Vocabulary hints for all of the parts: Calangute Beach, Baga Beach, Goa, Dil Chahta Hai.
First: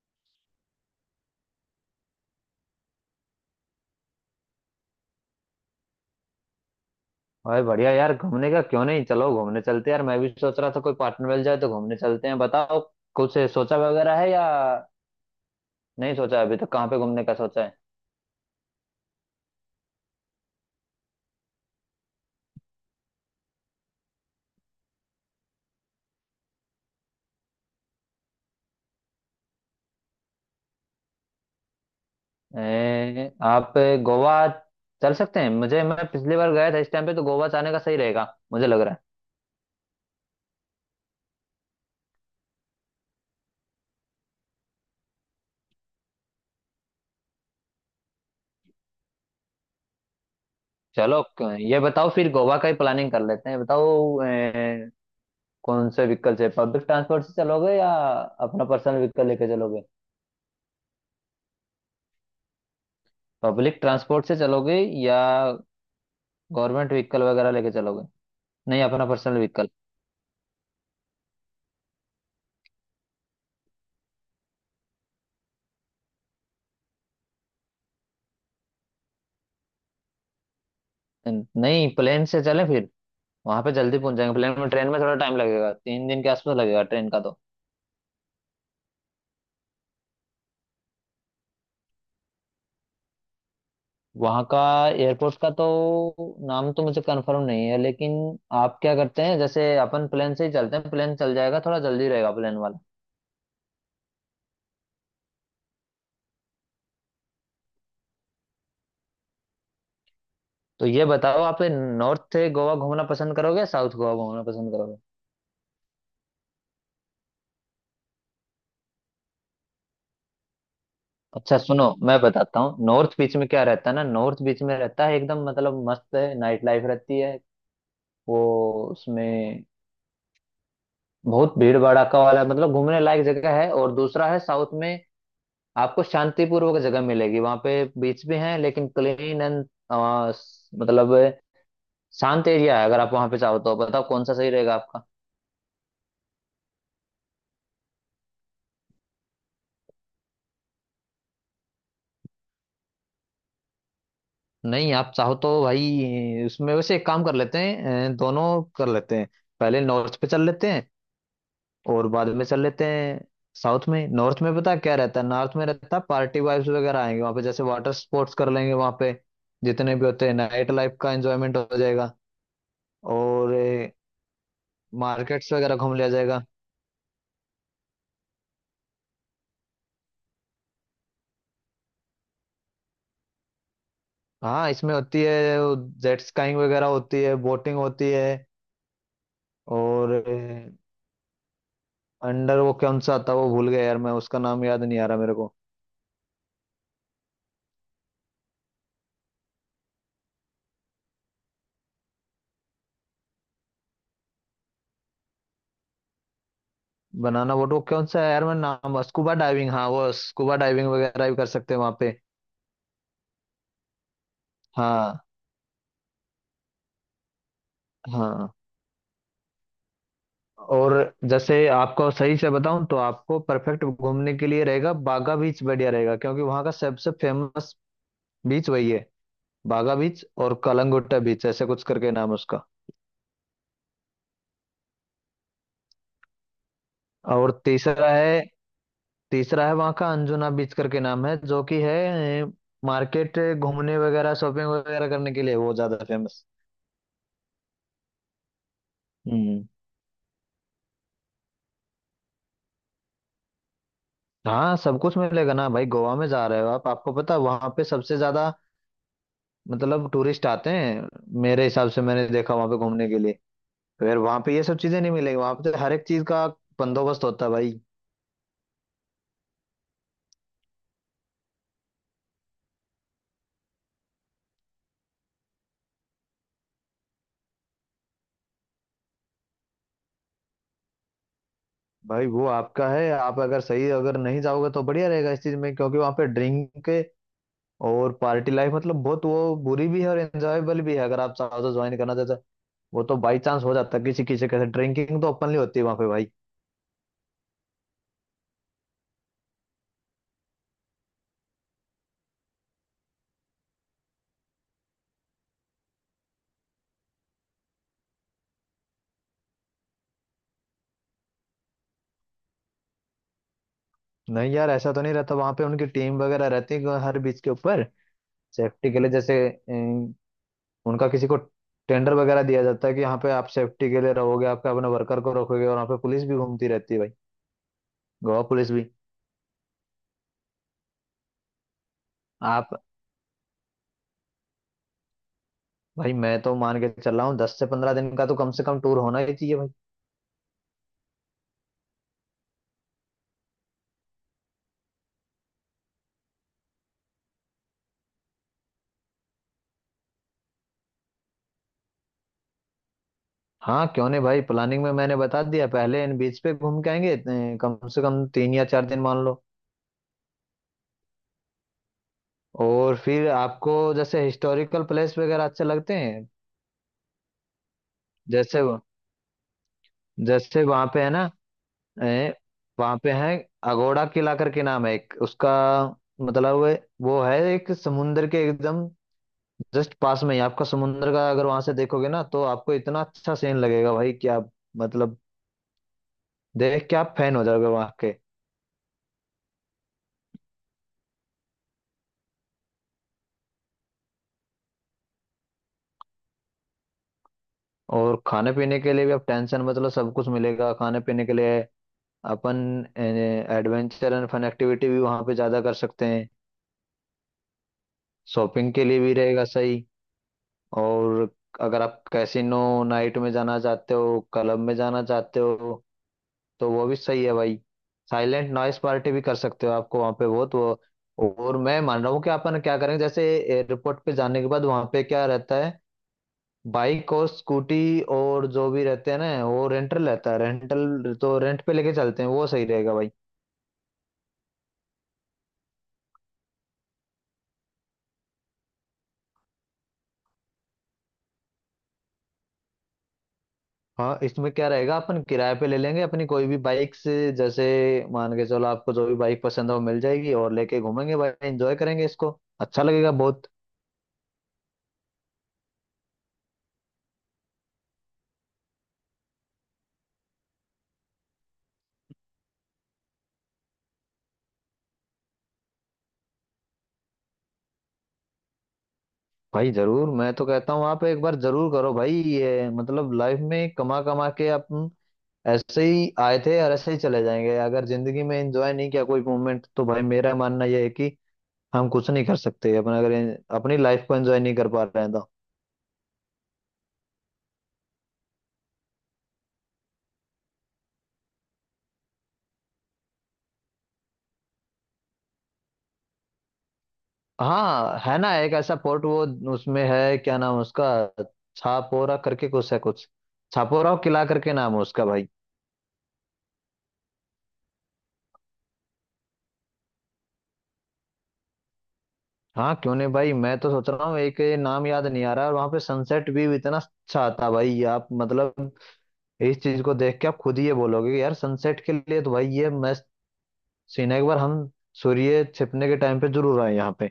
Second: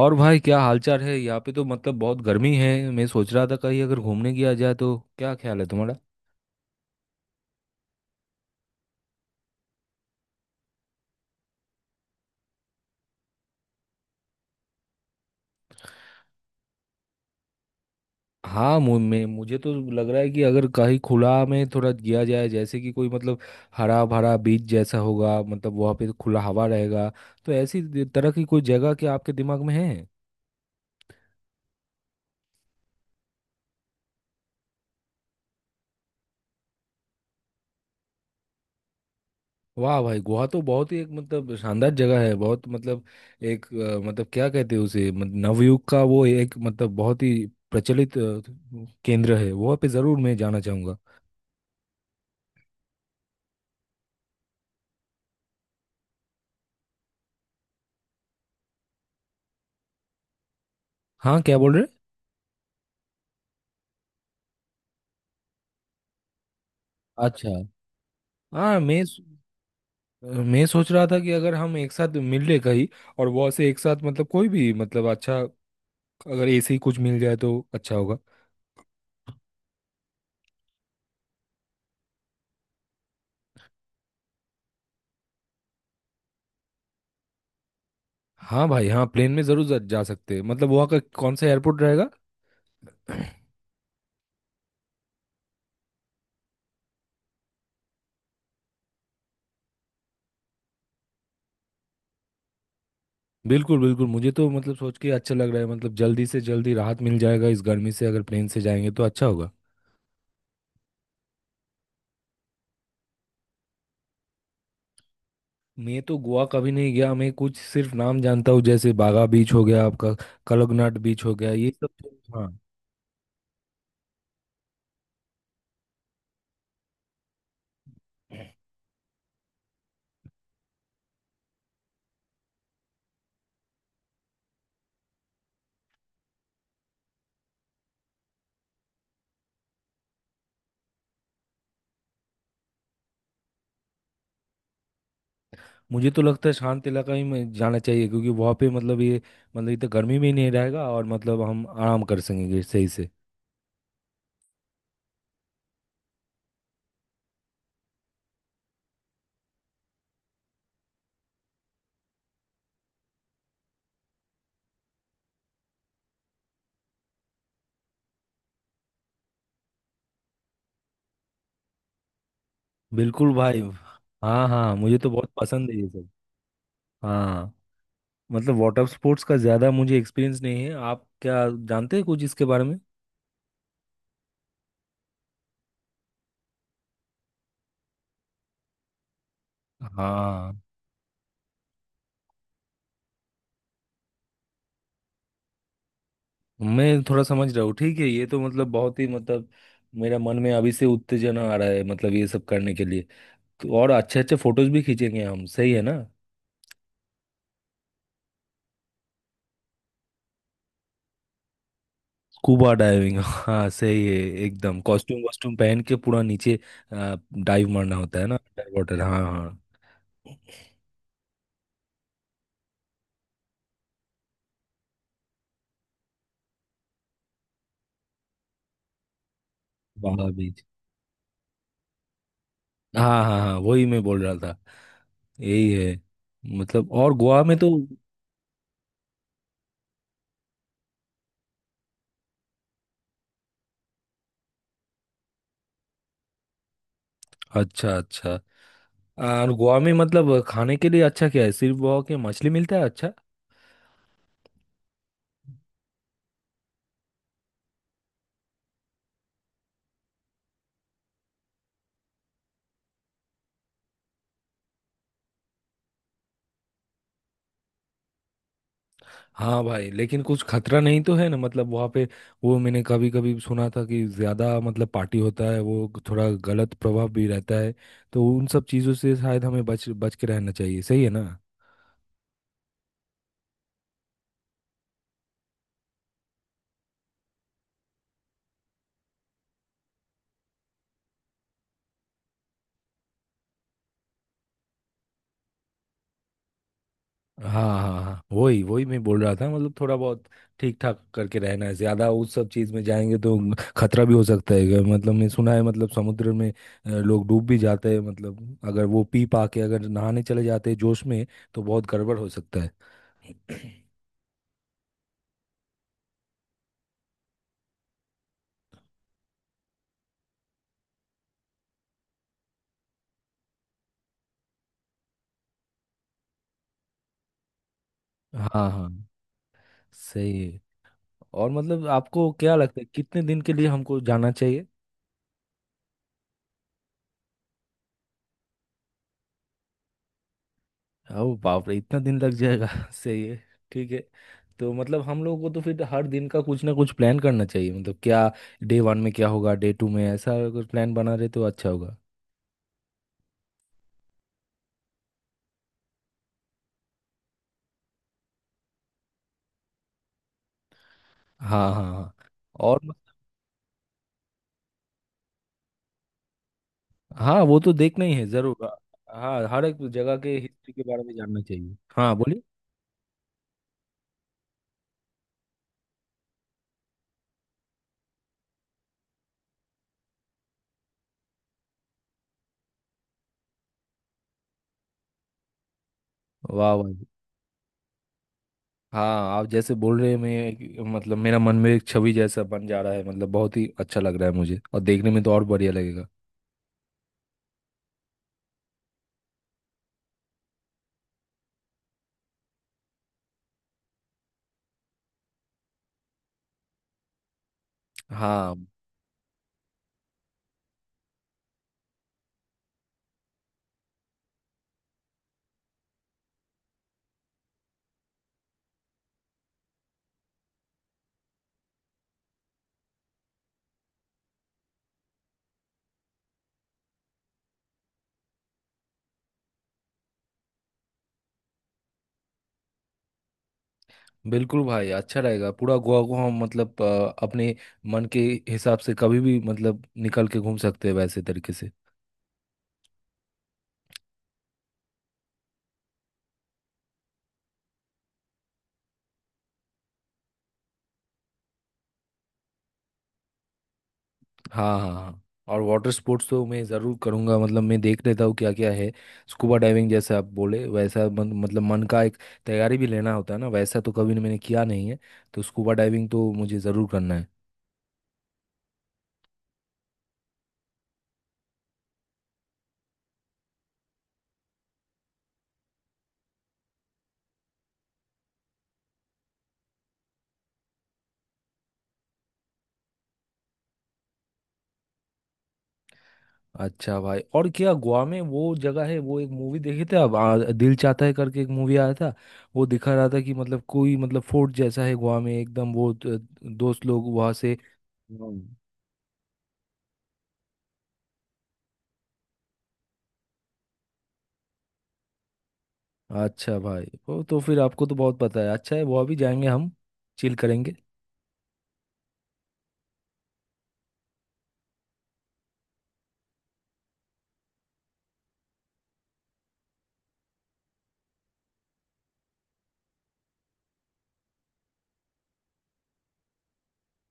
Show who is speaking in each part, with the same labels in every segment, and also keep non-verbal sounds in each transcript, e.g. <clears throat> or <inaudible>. Speaker 1: और भाई क्या हालचाल है। यहाँ पे तो मतलब बहुत गर्मी है। मैं सोच रहा था कहीं अगर घूमने गया जाए तो क्या ख्याल है तुम्हारा?
Speaker 2: भाई बढ़िया यार, घूमने का क्यों नहीं, चलो घूमने चलते हैं यार। मैं भी सोच रहा था कोई पार्टनर मिल जाए तो घूमने चलते हैं। बताओ कुछ सोचा वगैरह है या नहीं? सोचा अभी तक कहाँ पे घूमने का? सोचा है
Speaker 1: हाँ, मु- मैं मुझे तो लग रहा है कि अगर कहीं खुला में थोड़ा गया जाए, जैसे कि कोई मतलब हरा भरा बीच जैसा होगा, मतलब वहाँ पे खुला हवा रहेगा। तो ऐसी तरह की कोई जगह क्या आपके दिमाग में है?
Speaker 2: आप गोवा चल सकते हैं। मुझे मैं पिछली बार गया था इस टाइम पे, तो गोवा जाने का सही रहेगा मुझे लग रहा है।
Speaker 1: वाह भाई, गोवा तो बहुत ही एक मतलब शानदार जगह है। बहुत मतलब एक मतलब क्या कहते हैं उसे, मतलब नवयुग का वो एक मतलब बहुत ही प्रचलित केंद्र है। वहाँ पे ज़रूर मैं जाना चाहूँगा।
Speaker 2: चलो ये बताओ फिर गोवा का ही प्लानिंग कर लेते हैं। बताओ कौन से व्हीकल से, पब्लिक ट्रांसपोर्ट से चलोगे या अपना पर्सनल व्हीकल लेके चलोगे?
Speaker 1: हाँ, क्या बोल रहे?
Speaker 2: पब्लिक ट्रांसपोर्ट से चलोगे या गवर्नमेंट व्हीकल वगैरह
Speaker 1: अच्छा।
Speaker 2: लेके चलोगे?
Speaker 1: हाँ,
Speaker 2: नहीं, अपना पर्सनल व्हीकल।
Speaker 1: मैं सोच रहा था कि अगर हम एक साथ मिल ले कहीं और वहाँ से एक साथ मतलब कोई भी मतलब अच्छा अगर ऐसे ही कुछ मिल जाए तो अच्छा होगा।
Speaker 2: नहीं, प्लेन से चले फिर, वहां पे जल्दी पहुंच जाएंगे प्लेन में। ट्रेन में थोड़ा टाइम लगेगा, 3 दिन के आसपास लगेगा ट्रेन का तो।
Speaker 1: हाँ भाई, हाँ, प्लेन में जरूर जा जा सकते हैं। मतलब वहाँ का कौन सा एयरपोर्ट रहेगा? <clears throat>
Speaker 2: वहां का एयरपोर्ट का तो नाम तो मुझे कंफर्म नहीं है, लेकिन आप क्या करते हैं, जैसे अपन प्लेन से ही चलते हैं, प्लेन चल जाएगा, थोड़ा जल्दी रहेगा प्लेन वाला।
Speaker 1: बिल्कुल बिल्कुल, मुझे तो मतलब सोच के अच्छा लग रहा है। मतलब जल्दी से जल्दी राहत मिल जाएगा इस गर्मी से, अगर प्लेन से जाएंगे तो अच्छा होगा।
Speaker 2: तो ये बताओ, आप नॉर्थ गोवा घूमना पसंद करोगे या साउथ गोवा घूमना पसंद करोगे?
Speaker 1: मैं तो गोवा कभी नहीं गया। मैं कुछ सिर्फ नाम जानता हूँ, जैसे बागा बीच हो गया आपका, कलगनाट बीच हो गया,
Speaker 2: अच्छा
Speaker 1: ये
Speaker 2: सुनो,
Speaker 1: सब
Speaker 2: मैं
Speaker 1: हाँ।
Speaker 2: बताता हूँ। नॉर्थ बीच में क्या रहता है ना, नॉर्थ बीच में रहता है एकदम मतलब मस्त है, नाइट लाइफ रहती है वो, उसमें बहुत भीड़ भड़ाका वाला मतलब घूमने लायक जगह है। और दूसरा है साउथ में, आपको शांतिपूर्वक जगह मिलेगी वहां पे। बीच भी है लेकिन क्लीन एंड मतलब शांत एरिया है। अगर आप वहां पे चाहो तो बताओ कौन सा सही रहेगा आपका?
Speaker 1: मुझे तो लगता है शांत इलाका ही में जाना चाहिए, क्योंकि वहाँ पे मतलब ये मतलब इतना गर्मी में ही नहीं रहेगा, और मतलब हम आराम कर सकेंगे सही से।
Speaker 2: नहीं, आप चाहो तो भाई उसमें वैसे एक काम कर लेते हैं, दोनों कर लेते हैं। पहले नॉर्थ पे चल लेते हैं और बाद में चल लेते हैं साउथ में। नॉर्थ में पता है क्या रहता है? नॉर्थ में रहता है पार्टी वाइब्स वगैरह आएंगे वहां पे, जैसे वाटर स्पोर्ट्स कर लेंगे वहां पे जितने भी होते हैं, नाइट लाइफ का एंजॉयमेंट हो जाएगा,
Speaker 1: बिल्कुल
Speaker 2: और
Speaker 1: भाई। हाँ हाँ, मुझे तो बहुत
Speaker 2: मार्केट्स
Speaker 1: पसंद है
Speaker 2: वगैरह
Speaker 1: ये
Speaker 2: घूम
Speaker 1: सब।
Speaker 2: लिया जाएगा।
Speaker 1: हाँ, मतलब वाटर स्पोर्ट्स का ज़्यादा मुझे एक्सपीरियंस नहीं है। आप क्या जानते हैं कुछ इसके बारे में?
Speaker 2: हाँ, इसमें होती है जेट स्काइंग वगैरह, होती है बोटिंग, होती है।
Speaker 1: हाँ,
Speaker 2: और अंडर वो कौन सा आता है, वो भूल गया यार, मैं उसका नाम याद नहीं आ रहा मेरे को।
Speaker 1: मैं थोड़ा समझ रहा हूँ। ठीक है, ये तो मतलब बहुत ही मतलब मेरा मन में अभी से उत्तेजना आ रहा है, मतलब ये सब करने के लिए। तो और अच्छे अच्छे फोटोज भी खींचेंगे हम, सही है ना?
Speaker 2: बनाना बोट, वो कौन सा है यार, मैं नाम, स्कूबा डाइविंग, हाँ वो स्कूबा डाइविंग वगैरह भी कर सकते हैं वहाँ पे।
Speaker 1: स्कूबा डाइविंग, हाँ सही है। एकदम
Speaker 2: हाँ,
Speaker 1: कॉस्ट्यूम वॉस्ट्यूम पहन के पूरा नीचे डाइव मारना होता है ना,
Speaker 2: हाँ।
Speaker 1: अंडर वाटर, हाँ हाँ।
Speaker 2: और जैसे आपको सही से बताऊं, तो आपको परफेक्ट घूमने के लिए रहेगा बागा बीच, बढ़िया रहेगा क्योंकि वहाँ का सबसे फेमस बीच वही है, बागा बीच
Speaker 1: बागा
Speaker 2: और
Speaker 1: बीच,
Speaker 2: कलंगुट्टा बीच ऐसे कुछ करके नाम है उसका।
Speaker 1: हाँ हाँ हाँ, वही मैं बोल रहा था। यही है। मतलब और गोवा
Speaker 2: और
Speaker 1: में तो।
Speaker 2: तीसरा है, तीसरा है वहाँ का अंजुना बीच करके नाम है, जो कि है मार्केट घूमने वगैरह शॉपिंग वगैरह करने के लिए, वो ज्यादा फेमस।
Speaker 1: अच्छा अच्छा। और
Speaker 2: हम्म।
Speaker 1: गोवा में मतलब खाने के लिए अच्छा क्या है? सिर्फ वहाँ के मछली मिलता है? अच्छा।
Speaker 2: हाँ सब कुछ मिलेगा ना भाई, गोवा में जा रहे हो आप, आपको पता है वहाँ पे सबसे ज्यादा मतलब टूरिस्ट आते हैं। मेरे हिसाब से मैंने देखा, वहाँ पे घूमने के लिए फिर वहाँ पे ये सब चीजें नहीं मिलेगी, वहाँ पे तो हर एक चीज का बंदोबस्त होता है भाई।
Speaker 1: हाँ भाई, लेकिन कुछ खतरा नहीं तो है ना मतलब वहाँ पे? वो मैंने कभी कभी सुना था कि ज़्यादा मतलब पार्टी होता है, वो थोड़ा गलत प्रभाव भी रहता है। तो उन सब चीज़ों से शायद हमें बच बच के रहना चाहिए, सही है ना?
Speaker 2: भाई वो आपका है, आप अगर सही अगर नहीं जाओगे तो बढ़िया रहेगा इस चीज में, क्योंकि वहां पे ड्रिंक और पार्टी लाइफ मतलब बहुत वो, बुरी भी है और एंजॉयबल भी है अगर आप चाहो तो ज्वाइन करना चाहते हो। वो तो बाई चांस हो जाता है किसी किसी के साथ, ड्रिंकिंग तो ओपनली होती है वहां पे भाई।
Speaker 1: हाँ हाँ हाँ, वही वही मैं बोल रहा था। मतलब थोड़ा बहुत ठीक ठाक करके रहना है। ज़्यादा उस सब चीज़ में जाएंगे तो खतरा भी हो सकता है। मतलब मैं सुना है मतलब समुद्र में लोग डूब भी जाते हैं, मतलब अगर वो पी पा के अगर नहाने चले जाते हैं जोश में, तो बहुत गड़बड़ हो सकता है। <coughs> <clears throat>
Speaker 2: नहीं यार, ऐसा तो नहीं रहता वहां पे, उनकी टीम वगैरह रहती है हर बीच के ऊपर सेफ्टी के लिए, जैसे उनका किसी को टेंडर वगैरह दिया जाता है कि यहाँ पे आप सेफ्टी के लिए रहोगे, आपके अपने वर्कर को रखोगे, और वहाँ पे पुलिस भी घूमती रहती है भाई, गोवा
Speaker 1: हाँ
Speaker 2: पुलिस भी।
Speaker 1: हाँ, सही है। और मतलब आपको क्या लगता
Speaker 2: आप,
Speaker 1: है कितने दिन के लिए हमको जाना चाहिए?
Speaker 2: भाई मैं तो मान के चल रहा हूँ 10 से 15 दिन का तो कम से कम टूर होना ही चाहिए भाई।
Speaker 1: ओ बाप रे, इतना दिन लग जाएगा! <laughs> सही है, ठीक है। तो मतलब हम लोगों को तो फिर हर दिन का कुछ ना कुछ प्लान करना चाहिए। मतलब क्या डे वन में क्या होगा, डे टू में, ऐसा अगर प्लान बना रहे तो अच्छा होगा।
Speaker 2: हाँ क्यों नहीं भाई, प्लानिंग में मैंने बता दिया, पहले इन बीच पे घूम के आएंगे इतने- कम से कम 3 या 4 दिन मान लो।
Speaker 1: हाँ हाँ हाँ। और
Speaker 2: और फिर आपको जैसे हिस्टोरिकल प्लेस वगैरह अच्छे लगते हैं,
Speaker 1: हाँ, वो तो देखना ही है
Speaker 2: जैसे
Speaker 1: जरूर। हाँ, हर एक जगह के
Speaker 2: जैसे
Speaker 1: हिस्ट्री के
Speaker 2: वहाँ
Speaker 1: बारे
Speaker 2: पे है
Speaker 1: में
Speaker 2: ना,
Speaker 1: जानना चाहिए। हाँ
Speaker 2: ए,
Speaker 1: बोलिए।
Speaker 2: वहाँ पे है अगोड़ा किला करके नाम है एक उसका। मतलब वो है एक समुंदर के एकदम जस्ट पास में ही, आपका समुंदर का अगर वहां से देखोगे ना तो आपको इतना अच्छा सीन लगेगा भाई, क्या मतलब,
Speaker 1: वाह वाह।
Speaker 2: देख के आप फैन हो जाओगे वहाँ के।
Speaker 1: हाँ, आप जैसे बोल रहे हैं, मतलब मेरा मन में एक छवि जैसा बन जा रहा है, मतलब बहुत ही अच्छा लग रहा है मुझे, और देखने में तो और बढ़िया लगेगा।
Speaker 2: और खाने पीने के लिए भी आप टेंशन, मतलब सब कुछ मिलेगा खाने पीने के लिए। अपन एडवेंचर एंड फन एक्टिविटी भी वहाँ पे ज़्यादा कर सकते हैं,
Speaker 1: हाँ
Speaker 2: शॉपिंग के लिए भी रहेगा सही। और अगर आप कैसीनो नाइट में जाना चाहते हो, क्लब में जाना चाहते हो, तो वो भी सही है भाई। साइलेंट नॉइस पार्टी भी कर सकते हो, आपको वहाँ पे बहुत वो। और मैं मान रहा हूँ कि अपन क्या करेंगे, जैसे एयरपोर्ट पे जाने के बाद वहाँ पे क्या रहता है, बाइक और स्कूटी और जो भी रहते हैं ना, वो रेंटल रहता है, रेंटल तो रेंट पे लेके चलते हैं, वो सही रहेगा भाई।
Speaker 1: बिल्कुल भाई, अच्छा रहेगा। पूरा गोवा को हम मतलब अपने मन के हिसाब से कभी भी मतलब निकल के घूम सकते हैं, वैसे तरीके से।
Speaker 2: हाँ इसमें क्या रहेगा, अपन किराए पे ले लेंगे अपनी कोई भी बाइक, से जैसे मान के चलो आपको जो भी बाइक पसंद हो मिल जाएगी, और लेके घूमेंगे भाई, एंजॉय करेंगे इसको, अच्छा लगेगा बहुत।
Speaker 1: हाँ हाँ हाँ। और वाटर स्पोर्ट्स तो मैं ज़रूर करूँगा। मतलब मैं देख लेता हूँ क्या क्या है। स्कूबा डाइविंग जैसा आप बोले, वैसा मतलब मन का एक तैयारी भी लेना होता है ना, वैसा तो कभी मैंने किया नहीं है। तो स्कूबा डाइविंग तो मुझे ज़रूर करना है।
Speaker 2: भाई जरूर, मैं तो कहता हूँ आप एक बार जरूर करो भाई, ये मतलब लाइफ में कमा कमा के अपन ऐसे ही आए थे और ऐसे ही चले जाएंगे, अगर जिंदगी में एंजॉय नहीं किया कोई मोमेंट, तो भाई मेरा मानना यह है कि हम कुछ नहीं कर सकते। अपन अगर अपनी लाइफ को एंजॉय नहीं कर पा रहे हैं तो।
Speaker 1: अच्छा भाई, और क्या गोवा में वो जगह है? वो एक मूवी देखे थे आप, दिल चाहता है करके एक मूवी आया था। वो दिखा रहा था कि मतलब कोई मतलब फोर्ट जैसा है गोवा में, एकदम वो दोस्त लोग वहां से।
Speaker 2: हाँ है ना, एक
Speaker 1: हम्म।
Speaker 2: ऐसा पोर्ट वो, उसमें है क्या नाम है उसका, छापोरा करके कुछ है, कुछ छापोरा और किला करके नाम है उसका भाई।
Speaker 1: अच्छा भाई, वो तो फिर आपको तो बहुत पता है। अच्छा है, गोवा भी जाएंगे हम, चिल करेंगे।
Speaker 2: हाँ क्यों नहीं भाई, मैं तो सोच रहा हूँ, एक ये नाम याद नहीं आ रहा। और वहां पे सनसेट भी इतना अच्छा आता है भाई, आप मतलब इस चीज को देख के आप खुद ही ये बोलोगे कि यार सनसेट के लिए तो भाई ये मस्त सीन है। एक बार हम सूर्य छिपने के टाइम पे जरूर आए यहाँ पे।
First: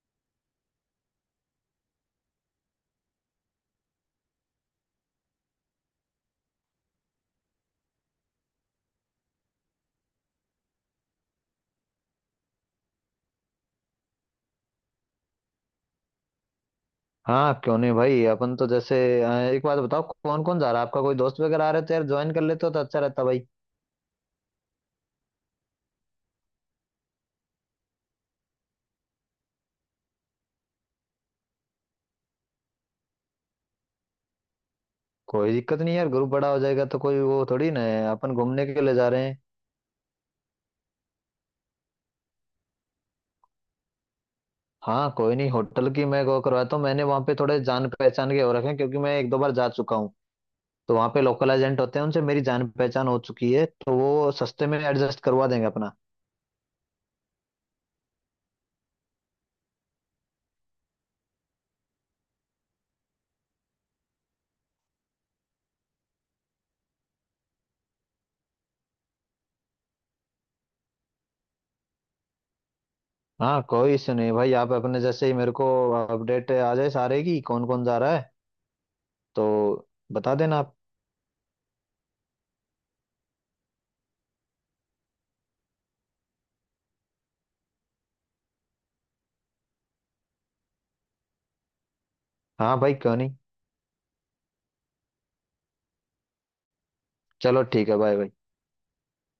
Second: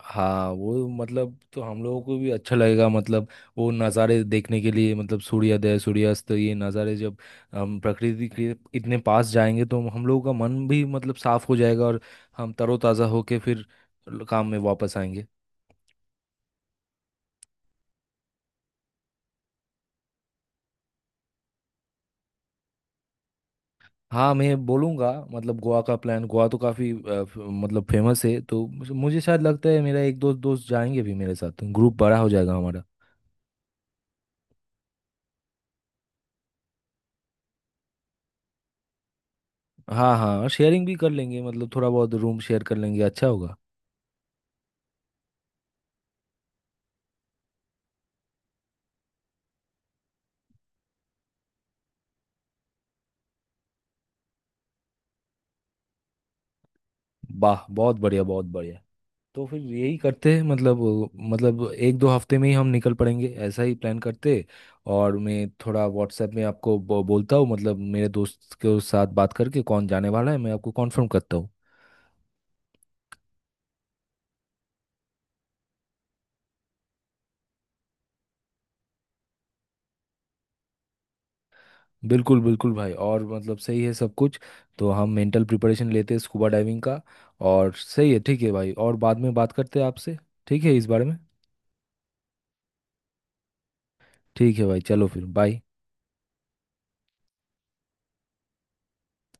Speaker 1: हाँ, वो मतलब तो हम लोगों को भी अच्छा लगेगा। मतलब वो नज़ारे देखने के लिए, मतलब सूर्योदय सूर्यास्त, ये नज़ारे जब हम प्रकृति के इतने पास जाएंगे तो हम लोगों का मन भी मतलब साफ हो जाएगा, और हम तरोताज़ा होके फिर काम में वापस आएंगे।
Speaker 2: हाँ क्यों नहीं भाई, अपन तो जैसे एक बात बताओ, कौन कौन जा रहा है आपका? कोई दोस्त वगैरह आ रहे तो यार ज्वाइन कर लेते हो तो अच्छा रहता भाई।
Speaker 1: हाँ, मैं बोलूँगा मतलब गोवा का प्लान। गोवा तो काफ़ी मतलब फेमस है, तो मुझे मुझे शायद लगता है मेरा एक दो दोस्त जाएंगे भी मेरे साथ, ग्रुप बड़ा हो जाएगा हमारा।
Speaker 2: कोई दिक्कत नहीं यार, ग्रुप बड़ा हो जाएगा तो कोई वो थोड़ी ना है, अपन घूमने के लिए जा रहे हैं।
Speaker 1: हाँ हाँ, और शेयरिंग भी कर लेंगे, मतलब थोड़ा बहुत रूम शेयर कर लेंगे, अच्छा होगा।
Speaker 2: हाँ कोई नहीं, होटल की मैं वो करवाता हूँ, मैंने वहाँ पे थोड़े जान पहचान के हो रखे हैं क्योंकि मैं एक दो बार जा चुका हूँ, तो वहाँ पे लोकल एजेंट होते हैं, उनसे मेरी जान पहचान हो चुकी है, तो वो सस्ते में एडजस्ट करवा देंगे अपना।
Speaker 1: वाह बहुत बढ़िया, बहुत बढ़िया। तो फिर यही करते हैं। मतलब मतलब एक दो हफ्ते में ही हम निकल पड़ेंगे, ऐसा ही प्लान करते। और मैं थोड़ा व्हाट्सएप में आपको बोलता हूँ, मतलब मेरे दोस्त के साथ बात करके कौन जाने वाला है, मैं आपको कॉन्फर्म करता हूँ।
Speaker 2: हाँ कोई इश्यू नहीं भाई, आप अपने जैसे ही मेरे को अपडेट आ जाए सारे की कौन कौन जा रहा है तो बता देना आप।
Speaker 1: बिल्कुल बिल्कुल भाई, और मतलब सही है सब कुछ। तो हम मेंटल प्रिपरेशन लेते हैं स्कूबा डाइविंग का। और सही है, ठीक है भाई, और बाद में बात करते हैं आपसे, ठीक है, इस बारे में।
Speaker 2: हाँ भाई क्यों नहीं।
Speaker 1: ठीक है भाई, चलो फिर बाय।
Speaker 2: चलो ठीक है, बाय बाय।